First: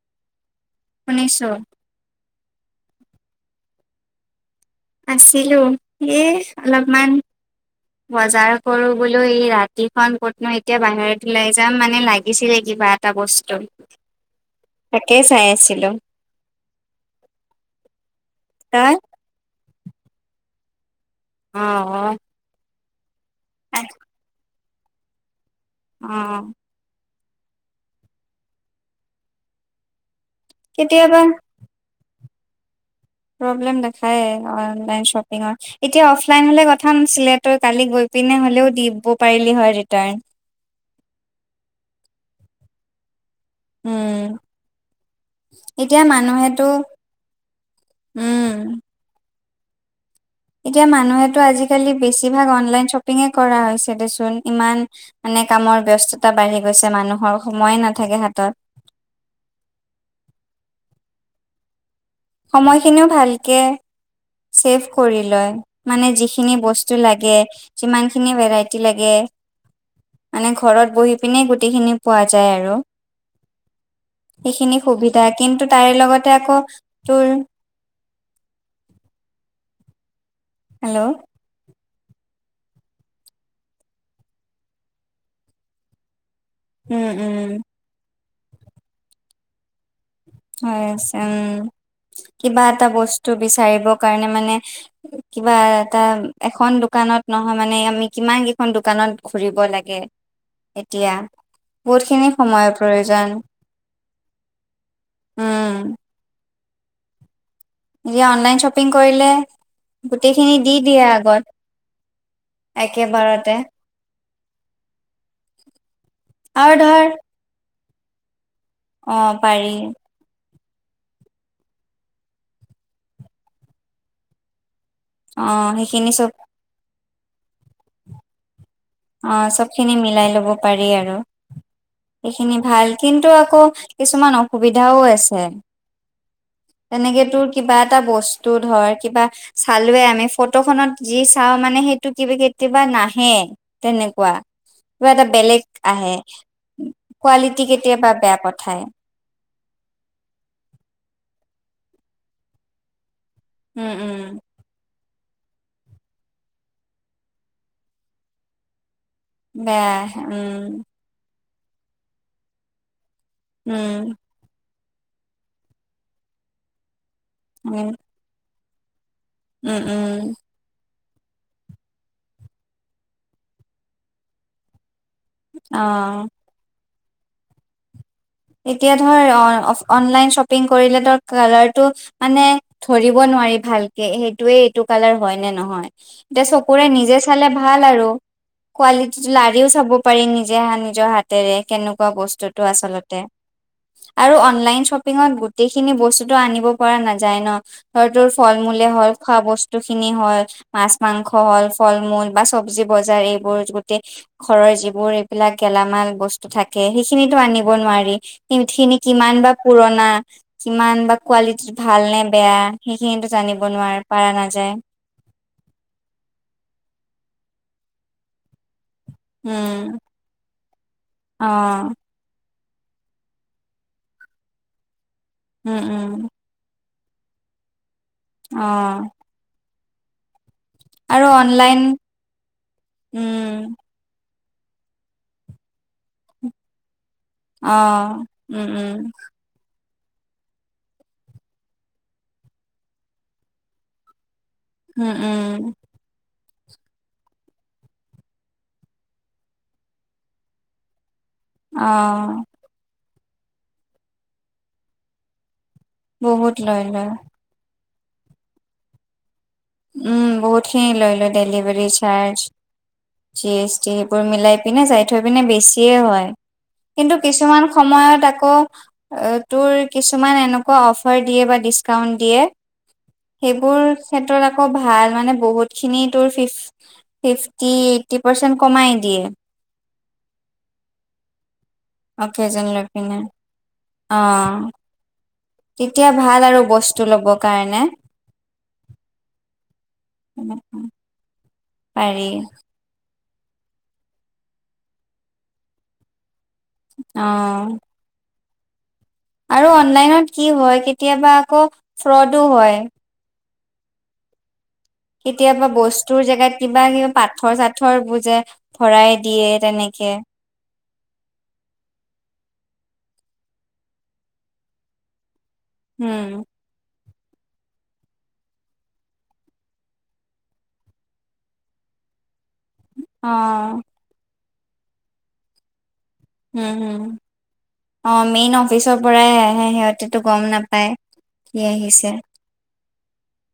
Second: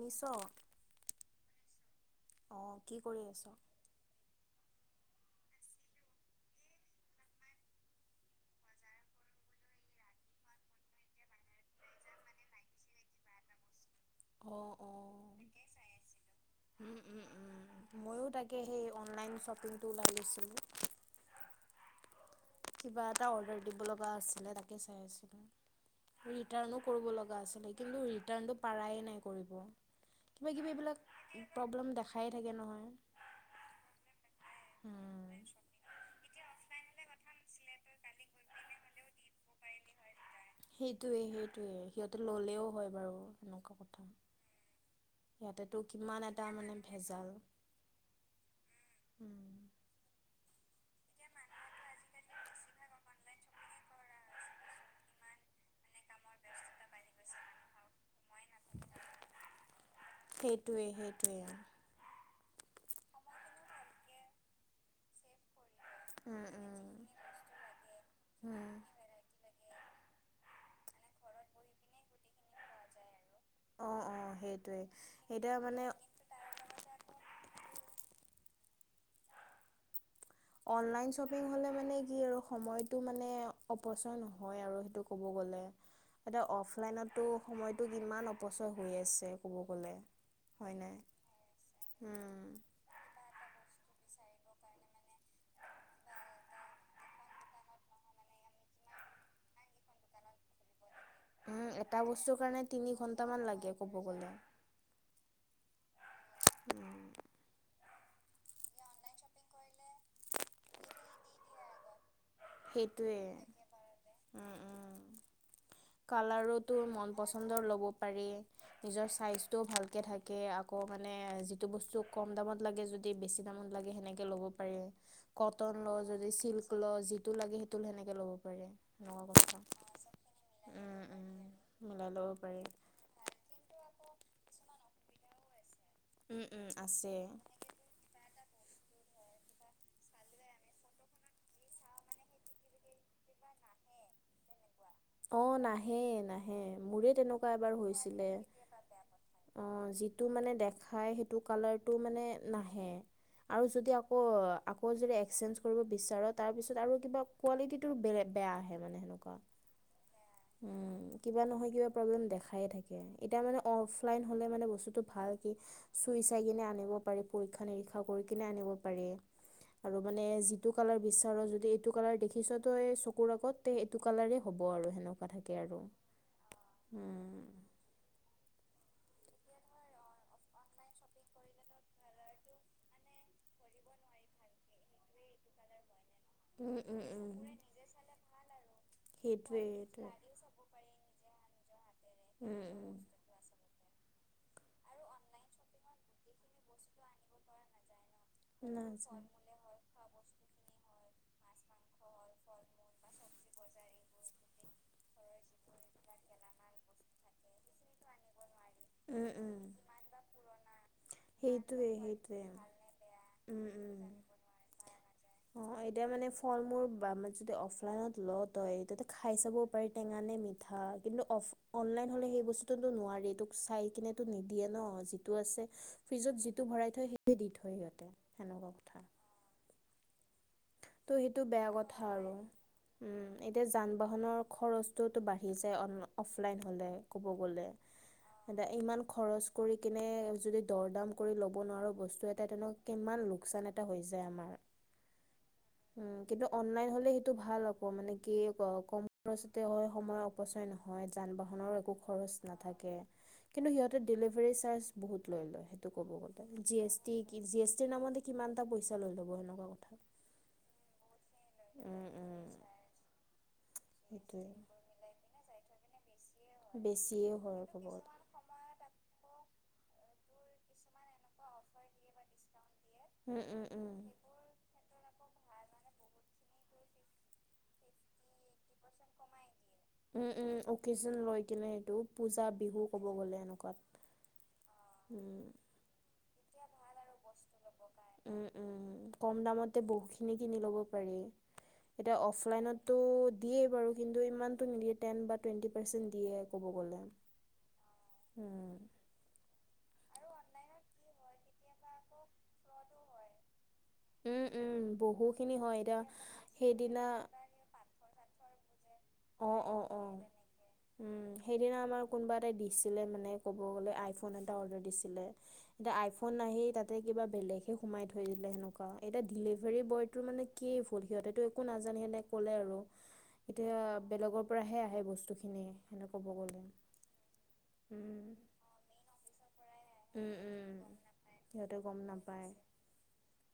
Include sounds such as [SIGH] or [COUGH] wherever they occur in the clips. নিচ শুনিছো। অঁ, কি কৰি আছ? আছিলো এ অলপমান বজাৰ কৰো বোলো এই ৰাতিখন ক'তনো এতিয়া বাহিৰত ওলাই যাম মানে লাগিছিলে কিবা টা বস্তু অ' অঁ,। তাকেই তাকে আছিলো চাই ছিলো। উম উম উম, মইও তাকে সেই তই? অনলাইন শ্বপিং টো ওলাই লৈছিলো অঁ অঁ। কিবা এটা অৰ্ডাৰ দিব লগা আছিলে, তাকে চাই আছিলো। ৰিটাৰ্ণো কৰিব লগা আছিলে কিন্তু ৰিটাৰ্ণটো পৰাই নাই কৰিব, কিবা কিবি এবিলাক কেতিয়াবা প্ৰব্লেম দেখাই থাকে নহয়। প্ৰব্লেম দেখায় অ অনলাইন উম শ্বপিঙত। এতিয়া অফলাইন হ'লে কথা নাছিলে ত কালি গৈ পিনে হ'লেও দিব পাৰিলি হয় ৰিটাৰ্ণ। সেইটোয়ে সেইটোয়ে সিহঁতে ললেও হয় বাৰু সেনেকুৱা কথা। উম ইয়াতেটো এতিয়া কিমান এটা মানুহেতো মানে ভেজাল উম উম। এতিয়া মানুহেটো আজিকালি বেছিভাগ অনলাইন শ্বপিঙে কৰা হৈছে দেচোন ইমান। মানে কামৰ ব্যস্ততা বাঢ়ি গৈছে মানুহৰ সময়ে নাথাকে হাতত। সেইটোৱে সেইটোৱে। সময়খিনিও ভালকে ছেভ কৰি লয়। মানে ধুনীয়া বস্তু লাগে ধুনীয়া ভেৰাইটি লাগে। যিখিনি বস্তু লাগে যিমানখিনি ভেৰাইটি লাগে। মানে ঘৰত বহি পিনে গোটেই খিনি পোৱা যায় আৰু। অ' অ' সেইটোৱে সেইটোয়া মানে। তে আকৌ তোৰ। Hello online shopping. শ্বপিং হ'লে মানে কি আৰু সময়তটো মানে অপচয় নহয় আৰু সেইটো ক'ব গ'লে। এতিয়া উম অফলাইনতো উম সময়টো কিমান অপচয় হৈ আছে কব গ'লে। হয় হৈ নাই আছে উম উম কিবা এটা বস্তু বিচাৰিব কাৰণে মানে। কিবা এটা এখন দোকানত নহয় মানে আমি কিমান কেইখন দোকানত ঘুৰিব লাগে। এতিয়া। উম বহুত এটা খিনি বস্তুৰ কাৰণে সময়ৰ তিনি প্ৰয়োজন ঘন্টামান লাগে ক'ব গ'লে। উম। [INAUDIBLE] অনলাইন শ্বপিং কৰিলে গোটেইখিনি দি দিয়ে আগত। সেইটোয়ে একেবাৰতে উম উম আৰু কালাৰোতো ধৰ মন পচ। পচন্দৰ ল'ব পাৰি নিজৰ অ চাইজটোও পাৰি ভালকৈ থাকে। তাকে আকৌ মানে যিটো বস্তু কম দামত লাগে যদি বেছি দামত লাগে সেনেকৈ ল'ব পাৰে। অ কটন ল সেইখিনি চব যদি চিল্ক ল যিটো লাগে সেইটো সেনেকে ল'ব পাৰে। অ' চব খিনি মিলাই লব পাৰি আৰু উম উম মিলাই ল'ব এইখিনি পাৰি ভাল। কিন্তু আকৌ কিছুমান অসুবিধাও আছে। উম উম আছে। তেনেকে তোৰ কিবা এটা বস্তু ধৰ কিবা। চালোয়ে আমি ফটোখনত যি চাওঁ মানে সেইটো কিবা কেতিয়াবা নাহে। তেনেকুৱা। কিবা এটা অ বেলেগ নাহে আহে নাহে মোৰে তেনেকুৱা কোৱালিটি এবাৰ কেতিয়াবা হৈছিলে। বেয়া পঠায়। অ' যিটো মানে দেখাই সেইটো কালাৰটো মানে নাহে। আৰু উম যদি আকৌ। উম আকৌ যদি এক্সেঞ্জ কৰিব বিচাৰ তাৰপিছত আৰু কিবা কোৱালিটিটোৰ বেয়া আহে মানে সেনেকুৱা। বেয়া আহে উম। কিবা নহয় কিবা প্ৰব্লেম দেখাইে থাকে এতিয়া মানে উম অফলাইন। হ'লে মানে বস্তুটো ভাল কি চুই চাই কিনে আনিব পাৰি পৰীক্ষা উম নিৰীক্ষা। কৰি কিনে আনিব পাৰি উম আৰু মানে। উম এইটো কালাৰ বিচাৰ যদি এইটো কালাৰ দেখিছ ত এই চকুৰ আগত তে এইটো কালাৰেই হ'ব আৰু সেনেকুৱা। থাকে আৰু অ উম। এতিয়া ধৰ অনলাইন শ্বপিং কৰিলে ধৰ কালাৰটো মানে। ধৰিব নোৱাৰি ভালকে সেইটোয়ে এইটো কালাৰ হয় নে নহয়। এতিয়া উম, চকুৰে উম, নিজে উম। চালে ভাল আৰু। কোৱালিটিটো সেইটোৱে লাৰিও চাব সেইটোৱে। পাৰি নিজে হা, নিজৰ হাত-। তেৰে কেনেকুৱা উম, বস্তুটো উম। আচলতে? আৰু অনলাইন শ্বপিংঙত গোটেইখিনি বস্তুটো আনিব পৰা নাযায় ন! [UNINTELLIGIBLE] ফল-মূলে হ'ল, নাজানো। খোৱা বস্তুখিনি হ'ল, মাছ মাংস হ'ল। ফল-মূল বা চব্জি বজাৰ এইবোৰ, গোটেই ঘৰৰ যিবোৰ। বিলাক গেলামাল বস্তু থাকে, সেইখিনিটো আনিব নোৱাৰি। সি খিনি। উম, কিমান বা উম। পুৰণা। কিমান বা কোৱালিটি সেইটোৱে ভাল নে সেইটোৱে। বেয়া? সেইখিনিটো জানিব উম, নোৱাৰ, উম। পাৰা নাযায়। অ', এতিয়া মানে ফল-মূল বা, মা, যদি অফলাইনত ল' তই এতিয়াটো। খাই চাবও পাৰি উম টেঙা নে মিঠা। কিন্তু অফ, অ অনলাইন হ'লে সেই বস্তু। স্তুটো নোৱাৰি। তোক চাই কিনেটো নিদিয়ে ন। যিটো আছে, উম উম ফ্ৰিজত যি। টো ভৰাই থয়। সৈটো দি থয় সিহঁতে। অ সেনেকুৱা কথা। ত' আৰু সেইটো বেয়া অনলাইন কথা আৰু। উম, এতিয়া উম জান। বাহনৰ খৰচটোওতো বাঢ়ি যায় অন, অফলাইন হ'লে। ক'ব গ'লে। অ উম এটা উম ইমান খৰচ। কৰি কেনে, যদি দৰ-দাম কৰি ল'ব নোৱাৰোঁ বস্তু এটা, তেনে কিমান লোকচান এটা হৈ যায় আমাৰ। উম, উম। উম, কিন্তু অনলাইন হ'লে সেইটো ভাল আকৌ। মানে কি, ক', কম খৰচতে হয় সময়। অপচয় নহয়। যান-বাহ। হনৰ একো অ খৰচ নাথাকে। কিন্তু সিহঁতে ডেলিভাৰী চাৰ্জ বহুত লৈ লয়। টো ক'ব গ'লে। বহুত লৈ লয় জিএছটি কি, জিএছটিৰ নামতে কিমান এটা পইচা লৈ ল'ব সনেকুৱা কথা। উম, বহুতখিনি লৈ লয়। Delivery um, charge, um. GST সবোৰ মিলাই পিনে যায়। থৈ পিনে বেছিয়ে হয়। কিন্তু বেছিয়ে কিছুমান হয় ক'ব গ'লে। সময়ত আকৌ। অ', তোৰ কিছুমান এনেকুৱা অফ। ফাৰ দিয়ে বা ডিছকাউণ্ট দিয়ে। উম, উম, ‌সেইবোৰ উম। ক্ষেত্ৰত আক। কৌ ভাল। মানে বহুত খিনি তোৰ ফিফ, ফিফটি-এইটি পাৰচেণ্ট কমায়। কমা‌য়। উম উম, অকেশ্বন লৈ কেনে। টো পূজা, অকেজন বিহু লৈ ক'ব পিনে গ'লে, এনেকুৱাত। অ তেতিয়া ভাল আৰু, বস্তু ল'ব কাৰণে। উম, উম, কম দামতে বহু খিনি কিনি ল'ব পাৰি। এতিয়া পাৰি অফলাইনততো দিয়ে বাৰু, কিন্তু ইমানটো নিদিয়ে। টেন বা টুৱেণ্টি পাৰ্চেণ্ট দিয়ে। ক'ব গ'লে। অ ‌উম। আৰু অনলাইনত কি হয়, কেতিয়াবা আকৌ ফ্ৰডো হয়। উম, উম। বহুখিনি কেতিয়াবা হয় এতিয়া বস্তুৰ জেগাত সেইদিনা কিবাকিবি পাথৰ-চাত। থৰবোৰ যে, ভৰাই দিয়ে, তেনেকে। উম। সেইদিনা আমাৰ কোনবা এটাই দিছিলে মানে ক'ব গ'লে, আইফোন এটা অৰ্ডাৰ দিছিলে। এতিয়া আইফোন উম নাহি তাত। তে কিবা বেলেগহে সোমাই থৈ দিলে সেনেকুৱা। এতিয়া ডিলিভাৰী বয়টো মানে কি ভূল? সিহঁতেতো একো নাজানে সেনে। ক'লে আৰু। অ এতিয়া বেলেগৰ পৰাহে আহে বস্তু খিনি। এনে ক'ব গ'লে। উম হম অ উম। মেইন অফিচৰ পৰাই আহে, সিহঁতেতো উম গম উম নাপায় কি সিহঁতে গম আহিছে। নাপায়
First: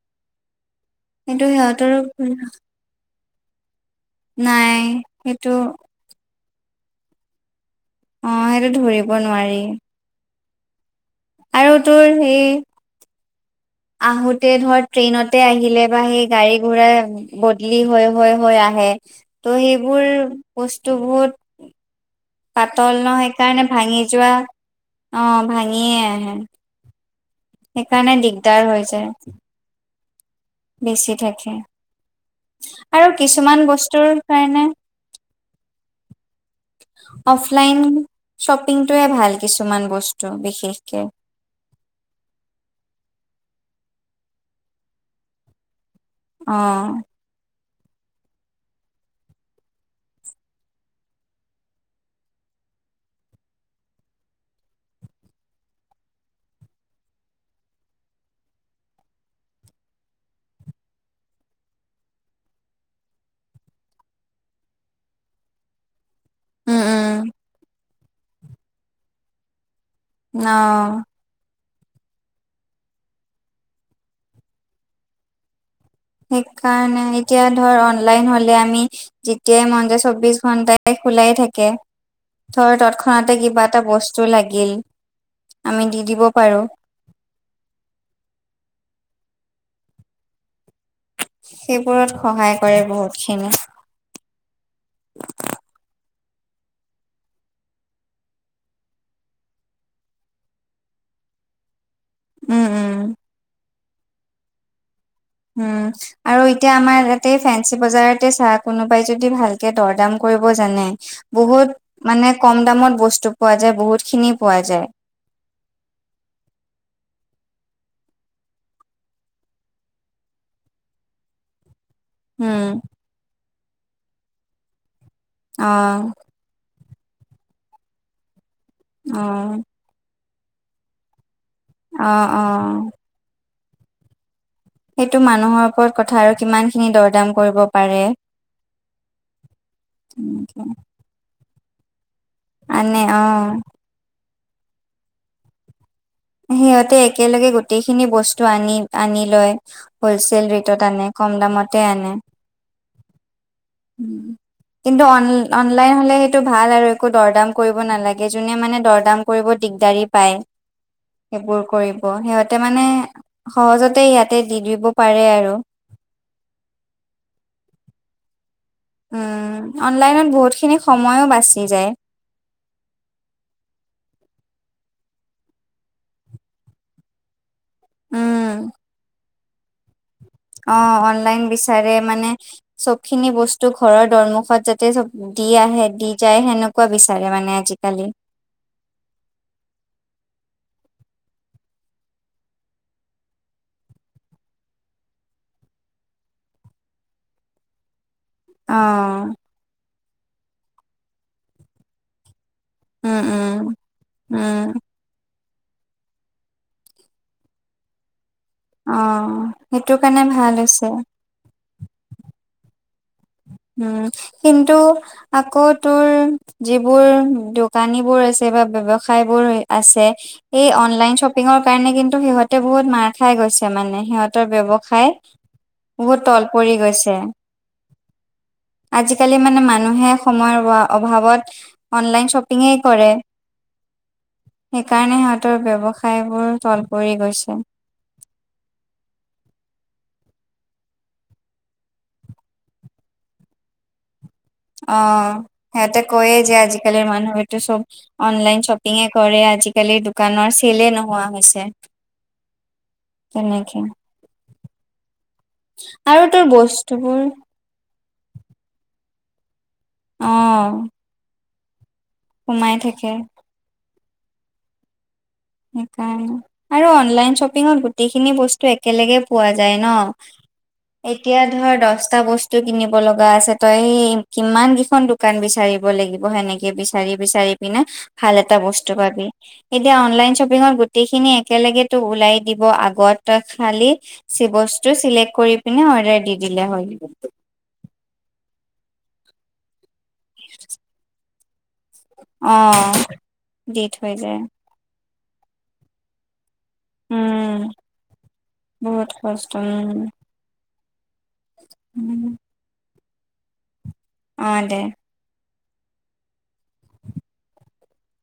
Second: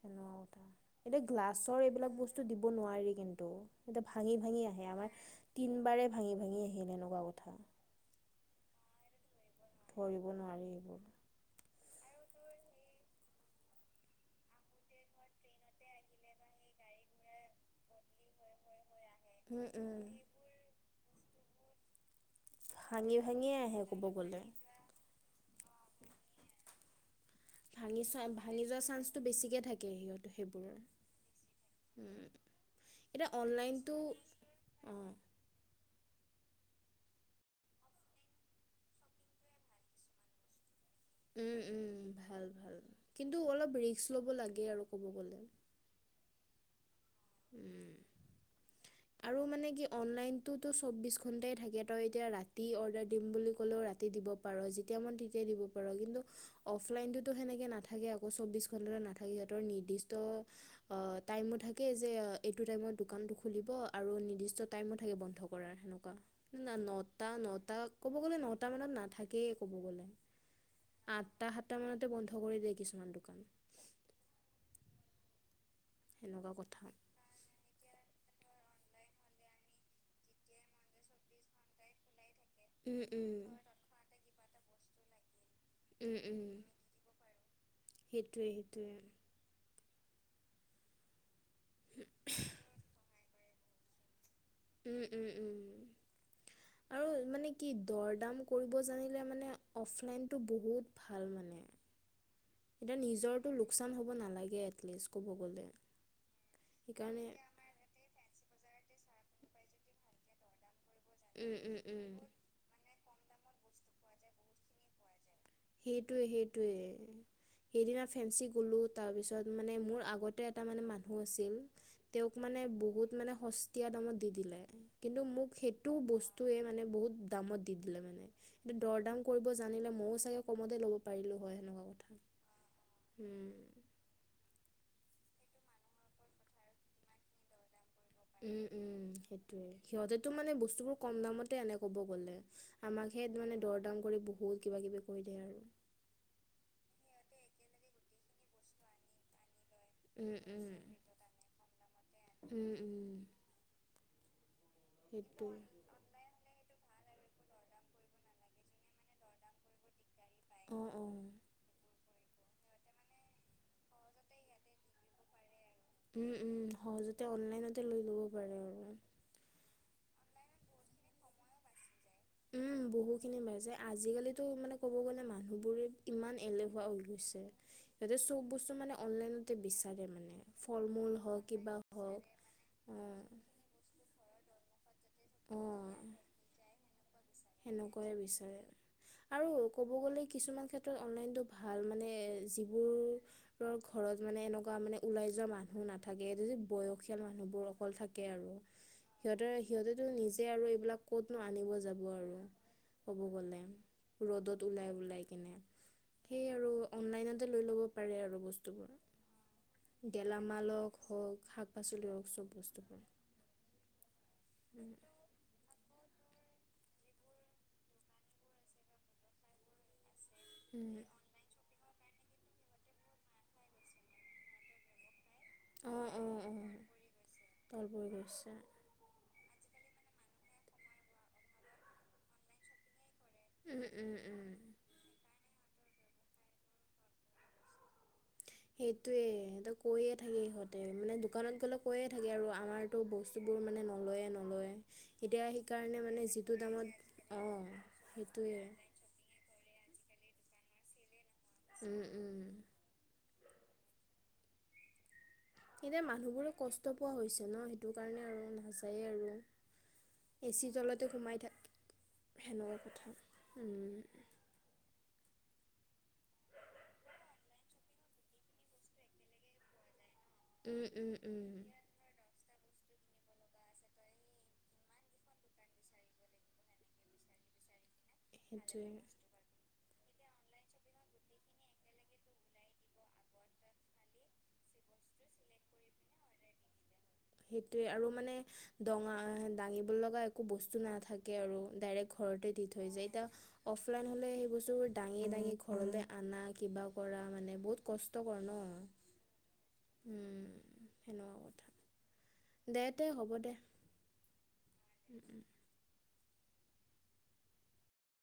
সেনেকুৱা কথা। এতিয়া সেইটো গ্লাছৰ সিহঁতৰো এইবিলাক ভুল বস্তু দিব নোৱাৰি কিন্তু। এইটো ভাঙি-ভাঙি নাই আহে। আমাৰ সেইটো তিন বাৰে ভাঙি-ভাঙি আহিল এনেকুৱা কথা। উম, সেইটো ধৰিব নোৱাৰি। ধৰিব নোৱাৰি এইবোৰ। আৰু তোৰ সেই আহোঁতে ধৰ, ট্ৰেইনতে আহিলে বা সেই গাড়ী ঘোৰাই বদলি হৈ হৈ হৈ আহে। ত' উম উম সেইবোৰ বস্তুবোৰ পাতল ভাঙি ন ভাঙিয়ে সেইকাৰণে আহে ক'ব ভাঙি যোৱা গ'লে অ' ভাঙিয়ে আহে। সেইকাৰণে দিগদাৰ হৈ যায়। ঠিকে থাকে সিহঁতৰ সেইবোৰত। বেছি থাকে। উম, আৰু এতিয়া কিছুমান অনলাইনটো বস্তুৰ কাৰণে অ'। অফলাইন শ্বপিংটোয়ে ভাল কিছুমান বস্তু বিশেষকে। উম, উম, ভাল ভাল কিন্তু অলপ ৰিক্স ল'ব লাগে আৰু ক'ব গ'লে। অ'। উম। আৰু মানে কি অনলাইনটোতো চৌব্বিশ ঘণ্টাই থাকে তই এতিয়া ৰাতি অৰ্ডাৰ দিম বুলি কলেওঁ ৰাতি দিব পাৰ। যেতিয়াই মন তেতিয়াই দিব পাৰ কিন্তু অফলাইনটোতো সেনেকে নাথাকে আকৌ চৌব্বিশ ঘণ্টাতে নাথাকে সিহঁতৰ নিৰ্দিষ্ট অ', টাইমো থা কে যে এইটো টাইমত দোকানটো খুলিব আৰু নিৰ্দিষ্ট টাইমো থাকে বন্ধ কৰাৰ সেনেকুৱা। না উম উম নটা নটা কব গ'লে নটা মানত নাথাকেই ক'ব গ'লে। অ'। আঠটা সাতটা মানতে বন্ধ কৰি দিয়ে কিছুমান দোকান। সেনেকুৱা কথা। সেইকাৰণে এতিয়া ধৰ অনলাইন হ'লে আমি যেতিয়াই মন যায় চৌব্বিশ ঘন্টাই খোলাই থাকে। ধৰ উম উম। তৎক্ষণাতে কিবা এটা বস্তু লাগিল। আমি দি উম, দিব উম, পাৰো সেইটোৱে সেইটোৱে। সেইবোৰত সহায় কৰে বহুতখিনি। উম, উম, উম। আৰু মানে কি দৰ দাম কৰিব জানিলে মানে অফলাইনটো বহুত ভাল মানে, উম উম এতিয়া নিজৰটো লোকচান হ'ব নালাগে এটলিষ্ট। ক'ব গ'লে উম, আৰু এতিয়া আমাৰ সেইকাৰণে ইয়াতে ফে ঞ্চি বজাৰতে চা কোনোবাই যদি ভালকে দৰ দাম কৰিব জানে, উম বহুত উম উম। মানে কম দামত বস্তু পোৱা যায় বহুতখিনি পোৱা যায়। সেইটোৱে সেইটোৱে। সেইদিনা ফেঞ্চি গ'লো তাৰপিছত মানে মোৰ আগতে এটা মানে মানুহ আছিল। তেওঁক মানে উম বহুত মানে সস্তীয়া দামত দি দিলে। কিন্তু মোক অ সেইটো বস্তু টোয়ে মানে বহুত দামত দি দিলে মানে, দৰ দাম অ কৰিব জানিলে ময়ো চাগে কমতে ল'ব পাৰিলো হয়। কথা অ', অ'। উম। সেইটো মানুহৰ ওপৰত কথা আৰু কিমানখিনি দৰদাম কৰিব পাৰে। উম, উম, সেইটোয়ে সিহঁতেতো মানে বস্তুবোৰ কম দামতে আনে ক'ব গ'লে। আনে অ আমাকহে মানে দৰ দাম কৰি বহুত কিবা কিবি কৈ দিয়ে আৰু। সিহঁতে একেলগে গোটেইখিনি বস্তু আনি আনি লয়। উম হ'লচেল উম ৰেটত আনে কম দামতে আনে। উম, উম। উম কিন্তু অন অন সেইটোৱে অনলাইন হ'লে সেইটো ভাল আৰু একো দৰদাম কৰিব নালাগে যোনে মানে দৰদাম কৰিব দিগদাৰী। পায়, অঁ অঁ সেইবোৰ কৰি ব, সিহঁতে মানে সহজতে ইয়াতে দি দিব পাৰে আৰু। উম উম সহজতে অনলাইনতে লৈ ল'ব পাৰে আৰু। উম, অনলাইনত বহুতখিনি সময়ো বাছি যায়। উম, বহু খিনি মেজে আজিকালি তো মানে কব গলে মানুহবোৰো কিমান এলেহুৱা হৈ গৈছে। এতিয়া উম চব বস্তু মানে অনলাইনতে বিচাৰে মানে। ফল অঁ, মূল অনলাইন হওক কিবা বিচাৰে হওক মানে চব অঁ খিনি বস্তু ঘৰৰ দুৱামুখত যাতে থা দি আহে দি অঁ যায় সেনেকুৱা বিচাৰে। মানে আজিকালি সেনেকুৱাই বিচাৰে। আৰু ক'ব গ'লে কিছুমান ক্ষেত্ৰত অনলাইনটো ভাল মানে যিবোৰ ন ঘৰত মানে এনেকুৱা মানে ওলাই যোৱা মানুহ নাথাকে এইটো যে, বয়সীয়াল মানুহ বোৰ অকল থাকে আৰু। অ সিহঁতে সিহঁতেতো নিজে আৰু এইবিলাক কত নো আনিব যাব আৰু। ক'ব উম গ'লে উম ৰ'দত উম ওলাই ওলাই কিনে। সেই আৰু অনলাইনতে লৈ ল'ব পাৰে আৰু বস্তু অঁ। গেলামালক হওক শাক পাচলি হওক চব বস্তু পায়। উম, কিন্তু আকৌ তোৰ যিবোৰ দোকানী বোৰ আছে বা ব্যৱসায় বোৰ আছে এই অনলাইন শ্ব পিং কাৰণে কিন্তু সিহঁতে বহুত মাৰ খাই গৈছে মানে সিহঁতৰ ব্যৱসায়। বহুত তল পৰি গৈছে। খাই বৈ গৈছে। আজিকালি মানে মানুহে সময়ৰ অভাৱত অনলাইন শ্বপিঙে কৰে। উম উম উম। সেইকাৰণে সিহঁতৰ ব্যৱসায়বোৰ তল পৰি গৈছে। সেইটোৱে সিহঁতক কৈয়ে থাকো ইহঁতে মানে দোকানত গ'লে কৈয়ে থাকো আৰু আমাৰ তো বস্তু বোৰ মানে নলয়ে নলয়। অঁ সিহঁতে কয়ে যে দামত আজিকালিৰ মানুহ এইটো অঁ চব অনলাইন সেইটোৱে শ্বপিংএ কৰে আজিকালি দো কানৰ চেলে নোহোৱা হৈছে। উম উম। তেনেকেই। কিন্তু মানুহবোৰো কষ্ট পোৱা বস্তুবোৰ হৈছে ন সেই টো কাৰণে আৰু নাচায়ে আৰু, এ চি অ', তলতে সোমাই থা কে সোমাই সেনেুৱা থাকে কথা উম। সেইকাৰণে আৰু অনলাইন শ্বপিঙত গোটেইখিনি বস্তু একেলগে পোৱা যায় ন। উম উম এতিয়া উম। ধৰ দশটা বস্ত টো কিনিব লগা আছে, তই এই কিমান কেখন দোকান বিচাৰিব লাগিব সেনেকে বিচাৰি বিচাৰি বি ন, ভাল এটা সেইটোৱে বস্তু পাবি এতিয়া অনলাইন শ্বপিঙৰ গোটেই খিনি একেলগে তোক ওলাই দিব আগত খালি স বস্তু চিলেক্ট কৰি পিনে অৰ্ডাৰ দি দিলে হল। সেইটোৱে আৰু মানে দঙা দাঙিব লগা একো বস্তু নাথাকে আৰু ডাইৰেক্ট ঘৰতে দি থৈ অ', যায়। এতিয়া দি অফলাইন থৈ হলে যায় সেই বস্তুোৰ দাঙি দাঙি ঘৰলৈ অনা কিবা কৰা মানে উম, বহুত কষ্টকৰ ন, বহুত কষ্ট উম সেনেকুৱা ক উম দে, তে, হ'ব দে অ', দে উম, উম।